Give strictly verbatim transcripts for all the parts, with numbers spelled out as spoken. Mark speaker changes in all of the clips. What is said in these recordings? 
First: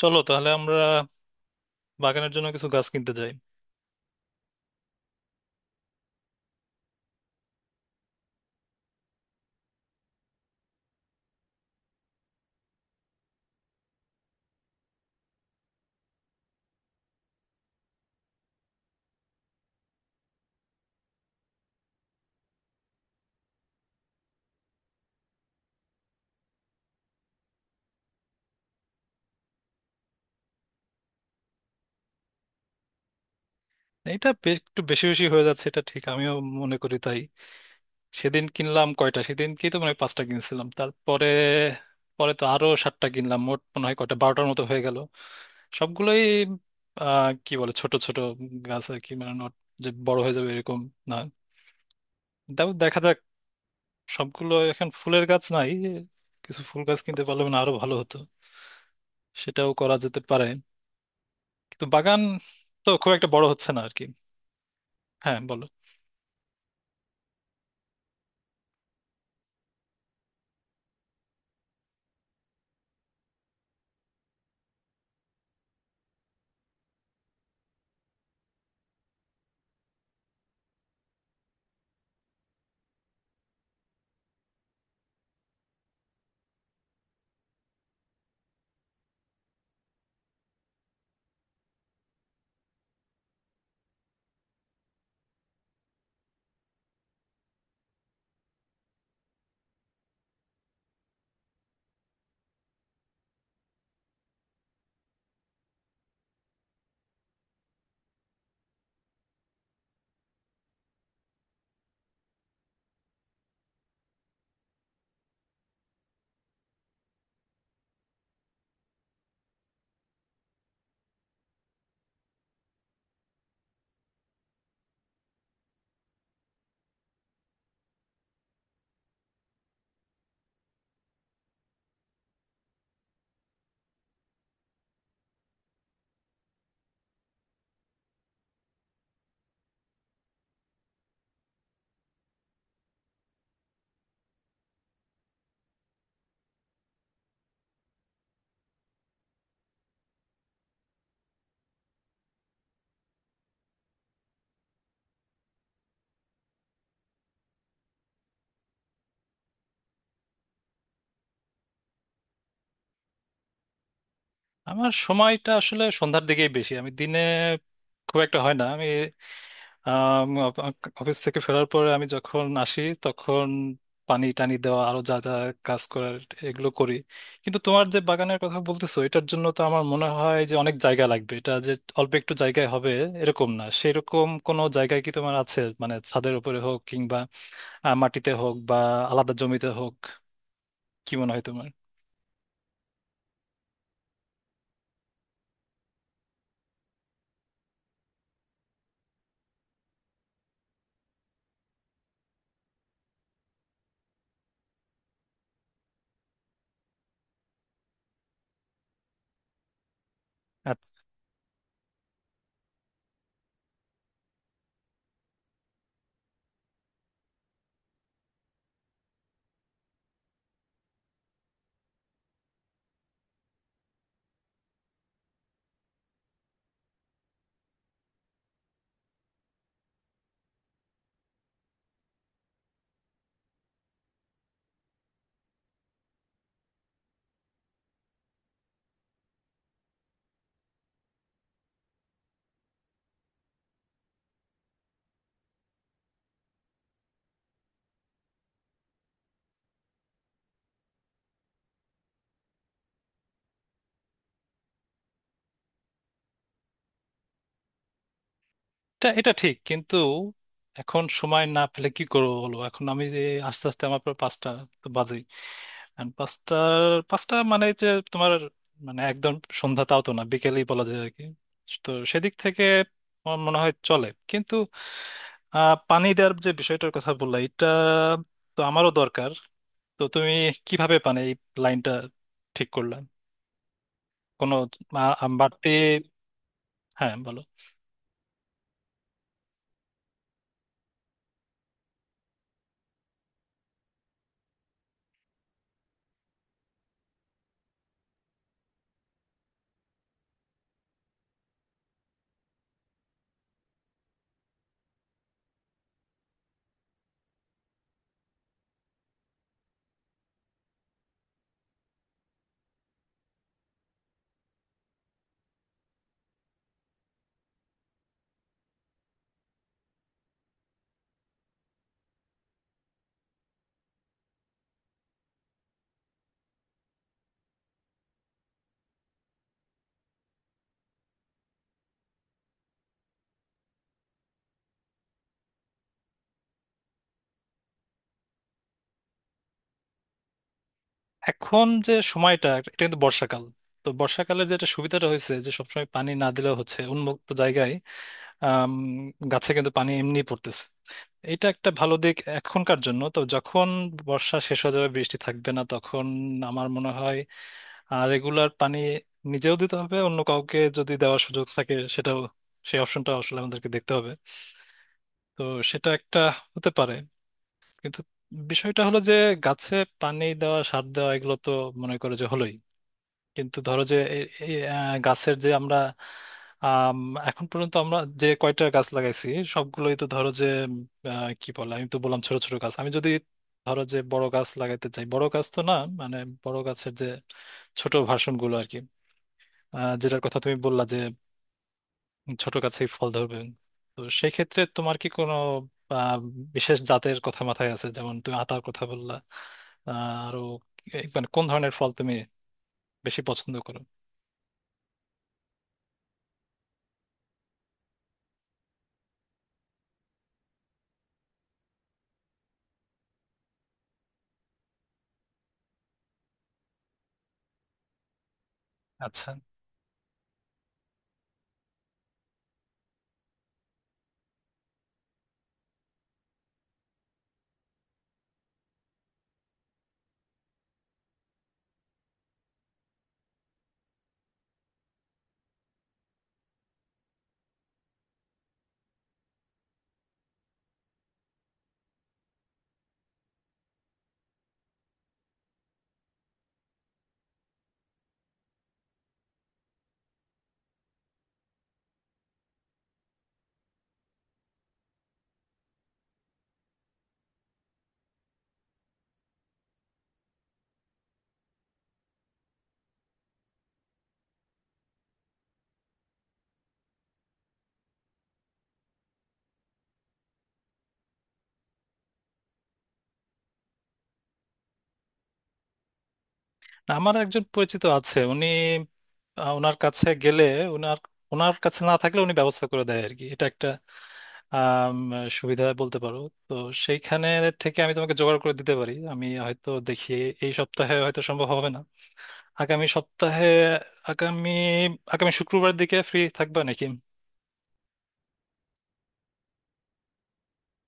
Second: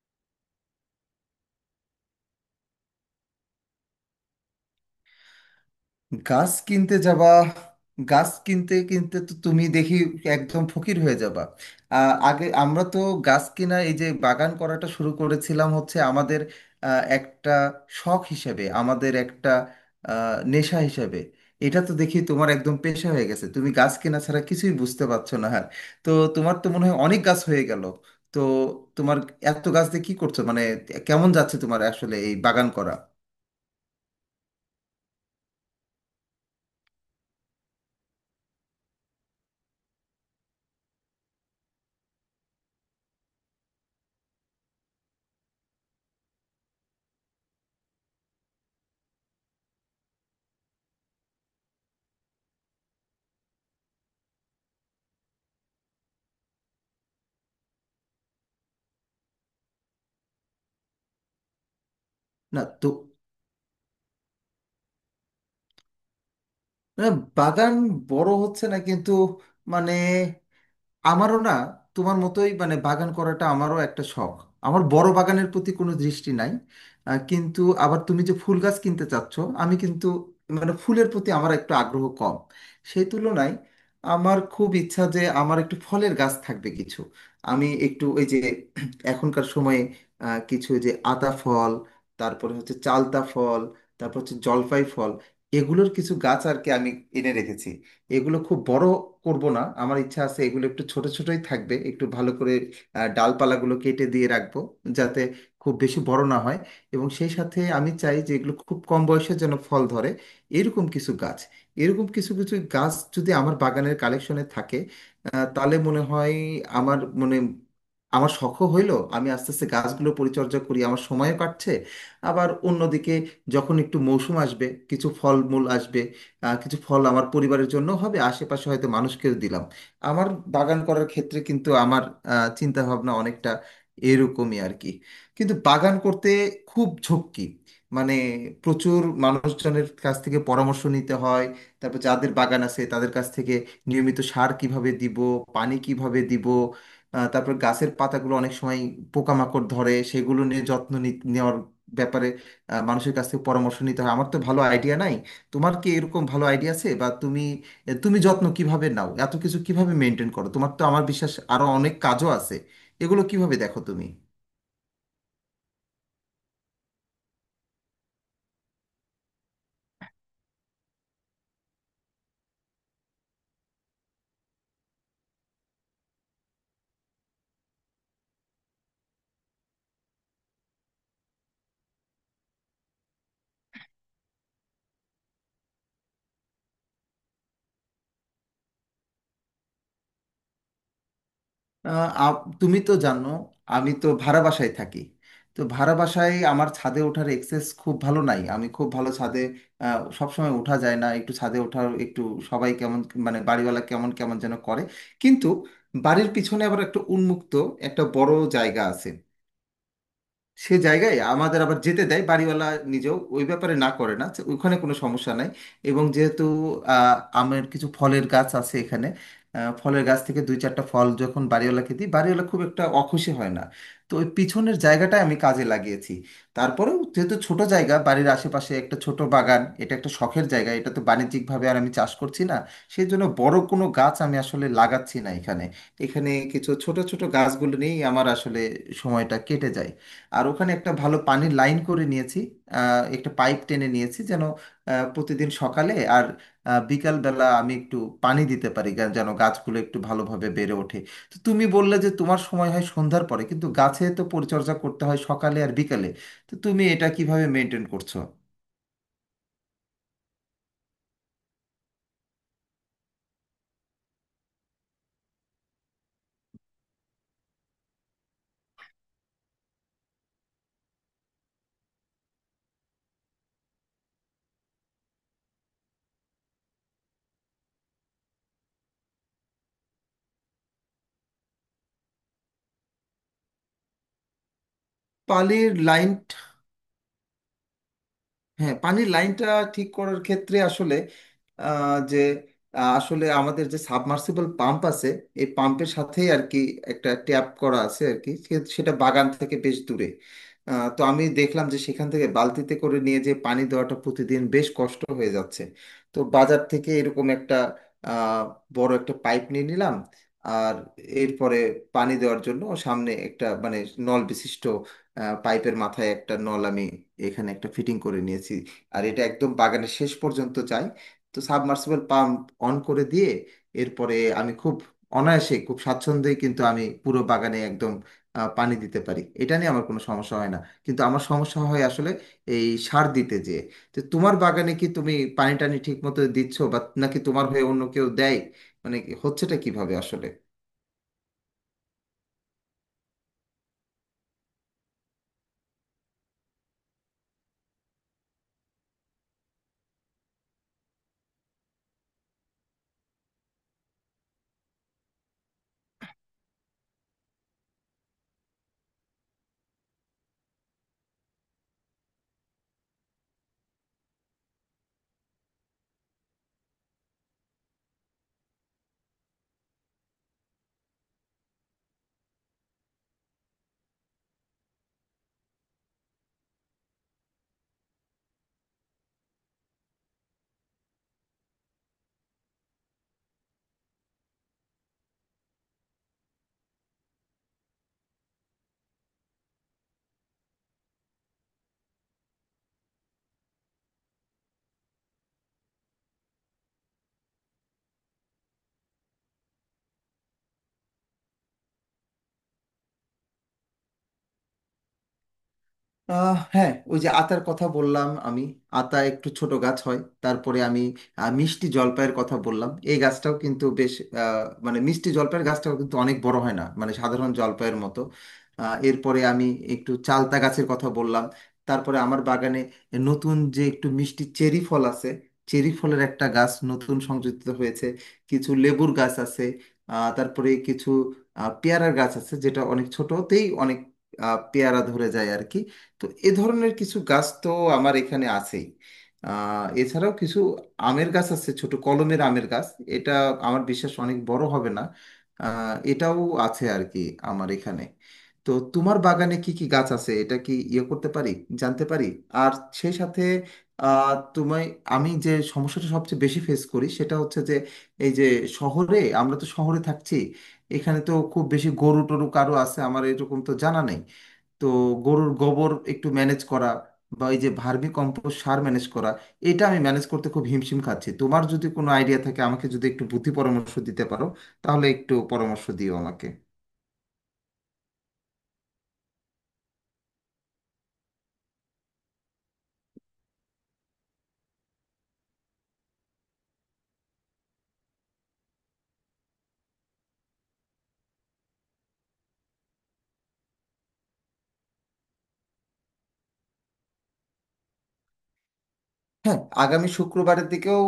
Speaker 1: চলো তাহলে আমরা বাগানের জন্য কিছু গাছ কিনতে যাই।
Speaker 2: গাছ কিনতে যাবা? গাছ কিনতে কিনতে তো তুমি দেখি একদম ফকির হয়ে যাবা। আহ, আগে আমরা তো গাছ কিনা এই যে বাগান করাটা শুরু করেছিলাম হচ্ছে আমাদের আহ, একটা শখ হিসেবে, আমাদের একটা আহ, নেশা হিসেবে। এটা তো দেখি তোমার একদম পেশা হয়ে গেছে, তুমি গাছ কেনা ছাড়া কিছুই বুঝতে পারছো না আর। তো তোমার তো মনে হয় অনেক গাছ হয়ে গেল। তো তোমার এত গাছ দিয়ে কি করছো, মানে কেমন যাচ্ছে তোমার আসলে এই বাগান করা?
Speaker 1: এটা বে- একটু বেশি বেশি হয়ে যাচ্ছে, এটা ঠিক, আমিও মনে করি তাই। সেদিন কিনলাম কয়টা, সেদিন কি তো মানে পাঁচটা কিনছিলাম, তারপরে পরে তো আরো সাতটা কিনলাম, মোট মনে হয় কয়টা বারোটার মতো হয়ে গেল। সবগুলোই আহ কি বলে ছোট ছোট গাছ আর কি, মানে নট যে বড় হয়ে যাবে এরকম না। তাও দেখা যাক। সবগুলো এখন ফুলের গাছ নাই, কিছু ফুল গাছ কিনতে পারলে মানে আরো ভালো হতো, সেটাও করা যেতে পারে। কিন্তু বাগান
Speaker 2: না
Speaker 1: তো
Speaker 2: তো।
Speaker 1: খুব একটা বড় হচ্ছে না আর কি। হ্যাঁ বলো।
Speaker 2: না, বাগান বড় হচ্ছে না কিন্তু, মানে আমারও না তোমার মতোই মানে বাগান করাটা আমারও একটা শখ। আমার বড় বাগানের প্রতি কোনো দৃষ্টি নাই। আহ, কিন্তু আবার তুমি যে ফুল গাছ কিনতে চাচ্ছ, আমি কিন্তু মানে ফুলের প্রতি আমার একটু আগ্রহ কম। সেই তুলনায় আমার খুব ইচ্ছা যে আমার একটু ফলের গাছ থাকবে কিছু। আমি একটু ওই যে এখনকার সময়ে আহ, কিছু ওই যে আতা ফল, তারপরে হচ্ছে চালতা ফল, তারপর হচ্ছে জলপাই ফল, এগুলোর কিছু গাছ আর কি আমি এনে রেখেছি। এগুলো খুব বড় করব না, আমার ইচ্ছা আছে এগুলো একটু ছোট ছোটই থাকবে, একটু ভালো করে আহ, ডালপালাগুলো কেটে দিয়ে রাখবো যাতে খুব বেশি বড় না হয়। এবং সেই সাথে আমি চাই যে এগুলো খুব কম বয়সে যেন ফল ধরে। এরকম কিছু গাছ, এরকম কিছু কিছু গাছ যদি আমার বাগানের কালেকশনে থাকে, আহ, তাহলে মনে হয় আমার মনে আমার শখও হইলো, আমি আস্তে আস্তে গাছগুলো পরিচর্যা করি, আমার সময়ও কাটছে। আবার অন্যদিকে যখন একটু মৌসুম আসবে, কিছু ফলমূল আসবে, আহ, কিছু ফল আমার পরিবারের জন্য হবে, আশেপাশে হয়তো মানুষকেও দিলাম। আমার বাগান করার ক্ষেত্রে কিন্তু আমার আহ, চিন্তা ভাবনা অনেকটা এরকমই আর কি। কিন্তু বাগান করতে খুব ঝক্কি, মানে প্রচুর মানুষজনের কাছ থেকে পরামর্শ নিতে হয়। তারপর যাদের বাগান আছে তাদের কাছ থেকে নিয়মিত সার কিভাবে দিব, পানি কিভাবে দিব, আহ, তারপর গাছের পাতাগুলো অনেক সময় পোকামাকড় ধরে, সেগুলো নিয়ে যত্ন নি- নেওয়ার ব্যাপারে আহ, মানুষের কাছ থেকে পরামর্শ নিতে হয়। আমার তো ভালো আইডিয়া নাই। তোমার কি এরকম ভালো আইডিয়া আছে? বা তুমি তুমি যত্ন কিভাবে নাও, এত কিছু কিভাবে মেনটেন করো? তোমার তো আমার বিশ্বাস আরো অনেক কাজও আছে, এগুলো কিভাবে দেখো তুমি?
Speaker 1: আমার সময়টা আসলে সন্ধ্যার দিকেই বেশি, আমি দিনে খুব একটা হয় না। আমি আম, অফ- অফিস থেকে ফেরার পরে আমি যখন আসি তখন পানি টানি দেওয়া আরো যা যা কাজ করার এগুলো করি। কিন্তু তোমার যে বাগানের কথা বলতেছো এটার জন্য তো আমার মনে হয় যে অনেক জায়গা লাগবে। এটা যে অল্প একটু জায়গায় হবে এরকম না। সেরকম কোনো জায়গায় কি তোমার আছে, মানে ছাদের উপরে হোক কিংবা আহ, মাটিতে হোক বা আলাদা জমিতে হোক? কি মনে হয় তোমার?
Speaker 2: আহ, আ- তুমি তো জানো আমি তো ভাড়া বাসায় থাকি। তো ভাড়া বাসায় আমার ছাদে ওঠার এক্সেস খুব ভালো নাই। আমি খুব ভালো ছাদে আহ, সবসময় ওঠা যায় না, একটু ছাদে ওঠার একটু সবাই কেমন, মানে বাড়িওয়ালা কেমন কেমন যেন করে। কিন্তু বাড়ির পিছনে আবার একটা উন্মুক্ত একটা বড় জায়গা আছে। সে জায়গায় আমাদের আবার যেতে দেয় বাড়িওয়ালা, নিজেও ওই ব্যাপারে না করে না, যে ওখানে কোনো সমস্যা নাই। এবং যেহেতু আহ, আমের কিছু ফলের গাছ আছে এখানে, আহ, ফলের গাছ থেকে দুই চারটা ফল যখন বাড়িওয়ালাকে দিই, বাড়িওয়ালা খুব একটা অখুশি হয় না। তো ওই পিছনের জায়গাটা আমি কাজে লাগিয়েছি। তারপরেও যেহেতু ছোট জায়গা, বাড়ির আশেপাশে একটা ছোট বাগান, এটা একটা শখের জায়গা, এটা তো বাণিজ্যিকভাবে আর আমি চাষ করছি না, সেই জন্য বড় কোনো গাছ আমি আসলে লাগাচ্ছি না এখানে। এখানে কিছু ছোট ছোট গাছগুলো নিয়েই আমার আসলে সময়টা কেটে যায়। আর ওখানে একটা ভালো পানির লাইন করে নিয়েছি, আহ, একটা পাইপ টেনে নিয়েছি যেন আহ, প্রতিদিন সকালে আর আহ, বিকালবেলা আমি একটু পানি দিতে পারি গা- যেন গাছগুলো একটু ভালোভাবে বেড়ে ওঠে। তো তুমি বললে যে তোমার সময় হয় সন্ধ্যার পরে, কিন্তু গাছে তো পরিচর্যা করতে হয় সকালে আর বিকালে। তো তুমি এটা কিভাবে মেনটেন করছো?
Speaker 1: এটা এটা ঠিক, কিন্তু এখন সময় না পেলে কি করবো বলো। এখন আমি যে আস্তে আস্তে আমার প্রায় পাঁচটা তো বাজেই। And পাঁচটার পাঁচটা মানে যে তোমার মানে একদম সন্ধ্যা তাও তো না, বিকেলেই বলা যায় আর কি। তো সেদিক থেকে আমার মনে হয় চলে। কিন্তু আহ, পানি দেওয়ার যে বিষয়টার কথা বললা এটা তো আমারও দরকার। তো তুমি কিভাবে পানি এই লাইনটা ঠিক করলে? কোনো আ- আ- বাড়তি।
Speaker 2: পানির লাইন।
Speaker 1: হ্যাঁ বলো।
Speaker 2: হ্যাঁ পানির লাইনটা ঠিক করার ক্ষেত্রে আসলে আহ, যে আহ, আসলে আমাদের যে সাবমার্সিবল পাম্প আছে, এই পাম্পের সাথেই আর কি একটা ট্যাপ করা আছে আর কি সে- সেটা বাগান থেকে বেশ দূরে। আহ, তো আমি দেখলাম যে সেখান থেকে বালতিতে করে নিয়ে যে পানি দেওয়াটা প্রতিদিন বেশ কষ্ট হয়ে যাচ্ছে। তো বাজার থেকে এরকম একটা আহ, বড় একটা পাইপ নিয়ে নিলাম। আর এরপরে পানি দেওয়ার জন্য সামনে একটা মানে নল বিশিষ্ট, পাইপের মাথায় একটা নল আমি এখানে একটা ফিটিং করে নিয়েছি, আর এটা একদম বাগানের শেষ পর্যন্ত চাই। তো সাবমার্সিবল পাম্প অন করে দিয়ে এরপরে আমি খুব অনায়াসে, খুব স্বাচ্ছন্দ্যে কিন্তু আমি পুরো বাগানে একদম আহ, পানি দিতে পারি। এটা নিয়ে আমার কোনো সমস্যা হয় না, কিন্তু আমার সমস্যা হয় আসলে এই সার দিতে যেয়ে। তো তোমার বাগানে কি তুমি পানি টানি ঠিক মতো দিচ্ছ, বা নাকি তোমার হয়ে অন্য কেউ দেয়? মানে হচ্ছেটা কিভাবে আসলে?
Speaker 1: এখন যে সময়টা এটা কিন্তু বর্ষাকাল। তো বর্ষাকালে যেটা সুবিধাটা হয়েছে যে সবসময় পানি না দিলেও হচ্ছে উন্মুক্ত জায়গায়। আম, গাছে কিন্তু পানি এমনি পড়তেছে। এটা একটা ভালো দিক এখনকার জন্য। তো যখন বর্ষা শেষ হয়ে যাবে, বৃষ্টি থাকবে না তখন আমার মনে হয় রেগুলার পানি নিজেও দিতে হবে। অন্য কাউকে যদি দেওয়ার সুযোগ থাকে সেটাও, সেই অপশনটা আসলে আমাদেরকে দেখতে হবে। তো সেটা একটা হতে পারে। কিন্তু বিষয়টা হলো যে গাছে পানি দেওয়া সার দেওয়া এগুলো তো মনে করে যে হলোই। কিন্তু ধরো যে এ- এ, আহ, গাছের যে আমরা, আম, এখন পর্যন্ত আমরা যে কয়টা গাছ লাগাইছি সবগুলোই তো ধরো যে, আহ, কি বলে, আমি তো বললাম ছোট ছোট গাছ। আমি যদি ধরো যে বড় গাছ লাগাইতে চাই, বড় গাছ তো না মানে বড় গাছের যে ছোট ভার্সন গুলো আর কি। আহ, যেটার কথা তুমি বললা যে ছোট গাছেই ফল ধরবে। তো সেই ক্ষেত্রে তোমার কি কোনো আহ, বিশেষ জাতের কথা মাথায় আছে? যেমন তুমি আতার কথা বললা। আহ, আরো এ- মানে কোন ধরনের ফল তুমি বেশি পছন্দ করো?
Speaker 2: আহ হ্যাঁ, ওই যে আতার কথা বললাম আমি। আতা একটু ছোট গাছ হয়। তারপরে আমি আহ, মিষ্টি জলপাইয়ের কথা বললাম, এই গাছটাও কিন্তু বেশ আহ, মানে মিষ্টি জলপাইয়ের গাছটাও কিন্তু অনেক বড় হয় না, মানে সাধারণ জলপাইয়ের মতো। আহ, এরপরে
Speaker 1: আচ্ছা।
Speaker 2: আমি একটু চালতা গাছের কথা বললাম। তারপরে আমার বাগানে নতুন যে একটু মিষ্টি চেরি ফল আছে, চেরি ফলের একটা গাছ নতুন সংযোজিত হয়েছে। কিছু লেবুর গাছ আছে, আহ, তারপরে কিছু আহ, পেয়ারার গাছ আছে যেটা অনেক ছোটতেই অনেক আহ, পেয়ারা ধরে যায় আর কি। তো এ ধরনের কিছু গাছ তো আমার এখানে আছেই। আহ, এছাড়াও কিছু আমের গাছ আছে, ছোট কলমের আমের গাছ। এটা আমার বিশ্বাস অনেক বড় হবে না। আহ, এটাও আছে আর কি আমার এখানে। তো তোমার বাগানে কি কি গাছ আছে এটা কি ইয়ে করতে পারি, জানতে পারি? আর সেই সাথে আহ, তোমায় আমি যে সমস্যাটা সবচেয়ে বেশি ফেস করি সেটা হচ্ছে যে এই যে শহরে আমরা তো শহরে থাকছি, এখানে তো খুব বেশি গরু টরু কারো আছে আমার এরকম তো জানা নেই। তো গরুর গোবর একটু ম্যানেজ করা বা এই যে ভার্মি কম্পোস্ট সার ম্যানেজ করা, এটা আমি ম্যানেজ করতে খুব হিমশিম খাচ্ছি। তোমার যদি কোনো আইডিয়া থাকে, আমাকে যদি একটু বুদ্ধি পরামর্শ দিতে পারো তাহলে একটু পরামর্শ দিও আমাকে।
Speaker 1: না, আমার একজন পরিচিত আছে। উনি, আহ, ওনার কাছে গেলে, ওনার ওনার কাছে না থাকলে উনি ব্যবস্থা করে দেয় আর কি। এটা একটা আম, সুবিধা বলতে পারো। তো সেইখানে থেকে আমি তোমাকে জোগাড় করে দিতে পারি। আমি হয়তো দেখি, এই সপ্তাহে হয়তো সম্ভব হবে না, আগামী সপ্তাহে। আগামী আগামী শুক্রবার দিকে ফ্রি থাকবা নাকি?
Speaker 2: হ্যাঁ আগামী শুক্রবারের দিকেও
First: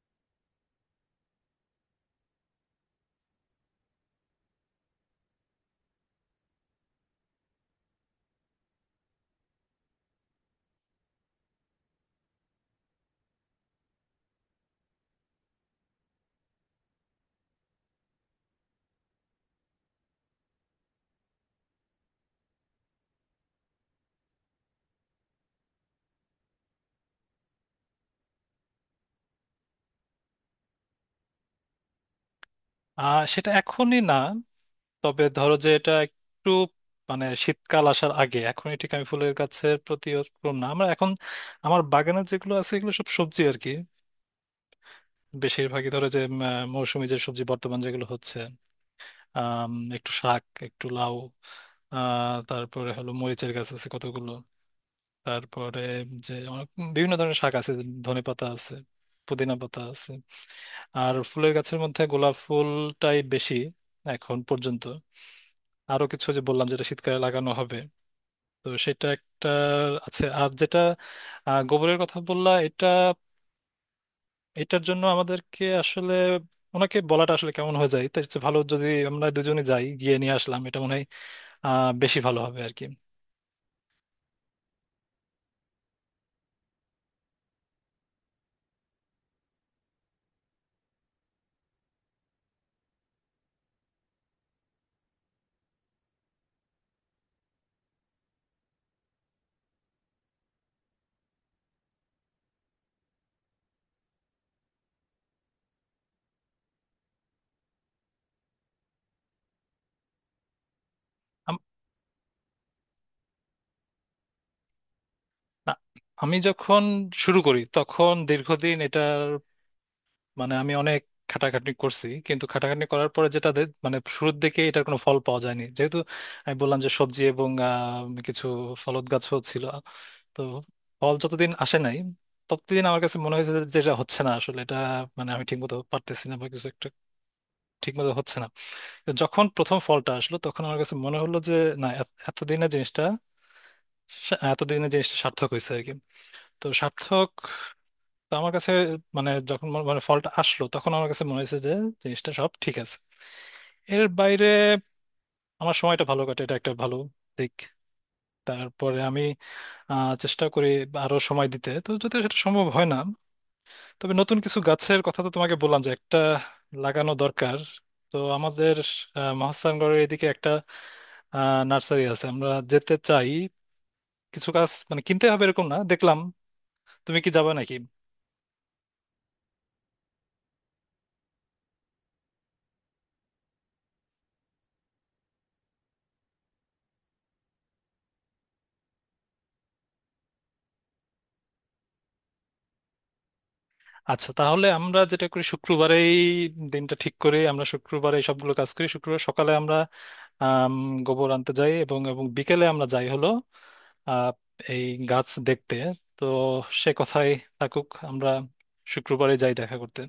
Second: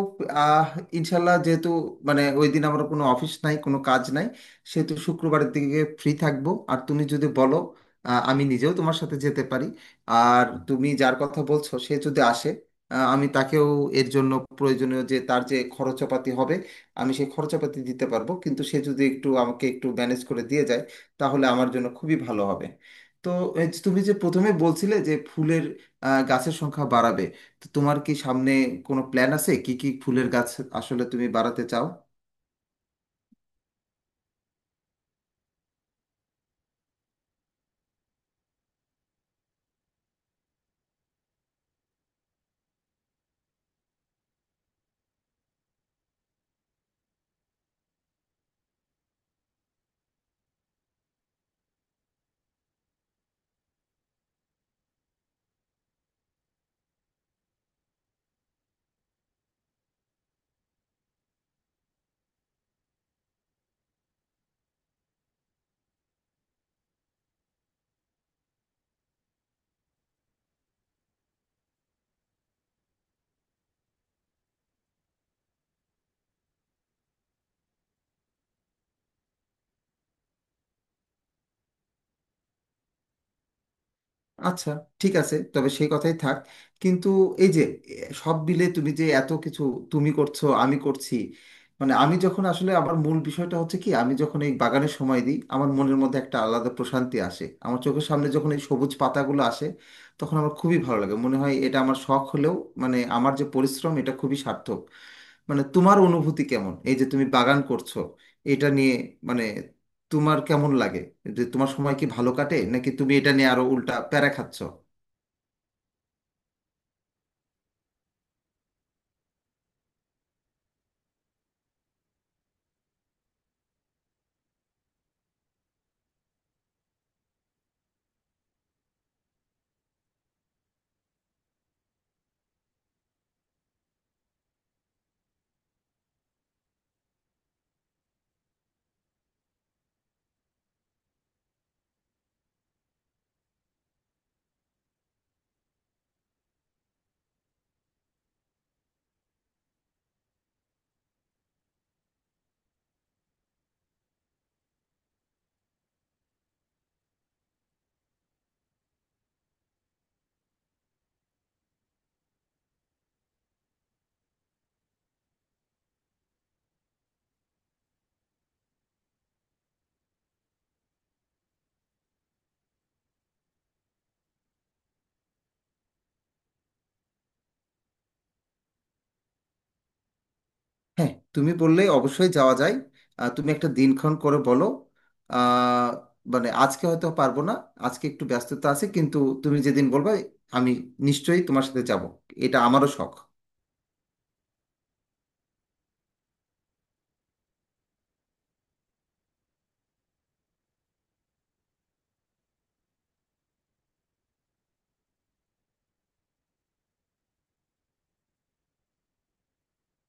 Speaker 2: আহ ইনশাল্লাহ যেহেতু মানে ওই দিন আমার কোনো অফিস নাই, কোনো কাজ নাই, সেহেতু শুক্রবারের দিকে ফ্রি থাকবো। আর তুমি যদি বলো আহ, আমি নিজেও তোমার সাথে যেতে পারি। আর তুমি যার কথা বলছো সে যদি আসে, আহ, আমি তাকেও এর জন্য প্রয়োজনীয় যে তার যে খরচাপাতি হবে, আমি সেই খরচাপাতি দিতে পারবো, কিন্তু সে যদি একটু আমাকে একটু ম্যানেজ করে দিয়ে যায় তাহলে আমার জন্য খুবই ভালো হবে। তো এই যে তুমি যে প্রথমে বলছিলে যে ফুলের আহ, গাছের সংখ্যা বাড়াবে, তো তোমার কি সামনে কোনো প্ল্যান আছে কি কি ফুলের গাছ আসলে তুমি বাড়াতে চাও?
Speaker 1: আহ সেটা এখনই না। তবে ধরো যে এটা একটু মানে শীতকাল আসার আগে, এখনই ঠিক আমি ফুলের গাছের প্রতি ওরকম না। আমরা এখন, আমার বাগানে যেগুলো আছে এগুলো সব সবজি আর কি। বেশিরভাগই ধরো যে উম, আহ, মৌসুমী যে সবজি, বর্তমান যেগুলো হচ্ছে, আম, একটু শাক, একটু লাউ, আহ, তারপরে হলো মরিচের গাছ আছে কতগুলো। তারপরে যে অনেক বিভিন্ন ধরনের শাক আছে, ধনে পাতা আছে, পুদিনা পাতা আছে। আর ফুলের গাছের মধ্যে গোলাপ ফুলটাই বেশি এখন পর্যন্ত। আরো কিছু যে বললাম যেটা শীতকালে লাগানো হবে, তো সেটা একটা আছে। আর যেটা আহ, গোবরের কথা বললা, এটা, এটার জন্য আমাদেরকে আসলে ওনাকে বলাটা আসলে কেমন হয়ে যায়। তাই হচ্ছে ভালো যদি আমরা দুজনে যাই, গিয়ে নিয়ে আসলাম, এটা মনে হয় আহ, বেশি ভালো হবে আর কি।
Speaker 2: আচ্ছা, ঠিক আছে, তবে সেই কথাই থাক। কিন্তু এই যে এ, সব মিলে তুমি যে এত কিছু তুমি করছো, আমি করছি, মানে আমি যখন আসলে আমার মূল বিষয়টা হচ্ছে কি, আমি যখন এই বাগানে সময় দিই আমার মনের মধ্যে একটা আলাদা প্রশান্তি আসে, আমার চোখের সামনে যখন এই সবুজ পাতাগুলো আসে তখন আমার খুবই ভালো লাগে, মনে হয় এটা আমার শখ হলেও মানে আমার যে পরিশ্রম এটা খুবই সার্থক। মানে তোমার অনুভূতি কেমন এই যে তুমি বাগান করছো এটা নিয়ে? মানে তোমার কেমন লাগে? যে
Speaker 1: আম-
Speaker 2: তোমার সময় কি ভালো কাটে নাকি তুমি এটা নিয়ে আরো উল্টা প্যারা খাচ্ছ?
Speaker 1: না, আমি যখন শুরু করি তখন দীর্ঘদিন এটার মানে আমি অনেক খাটাখাটনি করছি। কিন্তু খাটাখাটনি করার পরে যেটা দে- মানে শুরুর দিকে এটার কোনো ফল পাওয়া যায়নি, যেহেতু আমি বললাম যে সবজি এবং আহ, কিছু ফলদ গাছও ছিল। তো ফল যতদিন আসে নাই ততদিন আমার কাছে মনে হয়েছে যে যেটা হচ্ছে না আসলে, এটা মানে আমি ঠিকমতো পারতেছি না বা কিছু একটা ঠিকমতো হচ্ছে না। তো যখন প্রথম ফলটা আসলো তখন আমার কাছে মনে হলো যে না, এত- এতদিনের জিনিসটা, সা- এতদিনের জিনিসটা সার্থক হয়েছে আর কি। তো সার্থক, তো আমার কাছে মানে যখন মনে- মানে ফলটা আসলো তখন আমার কাছে মনে হয়েছে যে জিনিসটা সব ঠিক আছে। এর বাইরে আমার সময়টা ভালো কাটে, এটা একটা ভালো দিক। তারপরে আমি আহ, চেষ্টা করি আরো সময় দিতে। তো যদি সেটা সম্ভব হয় না, তবে নতুন কিছু গাছের কথা তো তোমাকে বললাম যে একটা লাগানো দরকার। তো আমাদের আহ, মহাস্থানগড়ের এদিকে একটা নার্সারি আছে, আমরা যেতে চাই। কিছু গাছ মানে কিনতে হবে এরকম না দেখলাম। তুমি কি যাবে নাকি?
Speaker 2: হ্যাঁ তুমি বললে অবশ্যই যাওয়া যায়। আহ, তুমি একটা দিনক্ষণ করে বলো। আহ, মানে আজকে হয়তো পারবো না, আজকে একটু ব্যস্ততা আছে, কিন্তু তুমি যেদিন বলবে আমি নিশ্চয়ই তোমার সাথে যাব। এটা আমারও শখ।
Speaker 1: আচ্ছা তাহলে আমরা যেটা করি শুক্রবারেই দিনটা ঠিক করে আমরা শুক্রবারে এই সবগুলো কাজ করি। শুক্রবার সকালে আমরা, আম, গোবর আনতে যাই এবং এবং বিকেলে আমরা যাই হলো আহ, এই গাছ দেখতে। তো সে কথাই থাকুক, আমরা শুক্রবারে যাই দেখা করতে।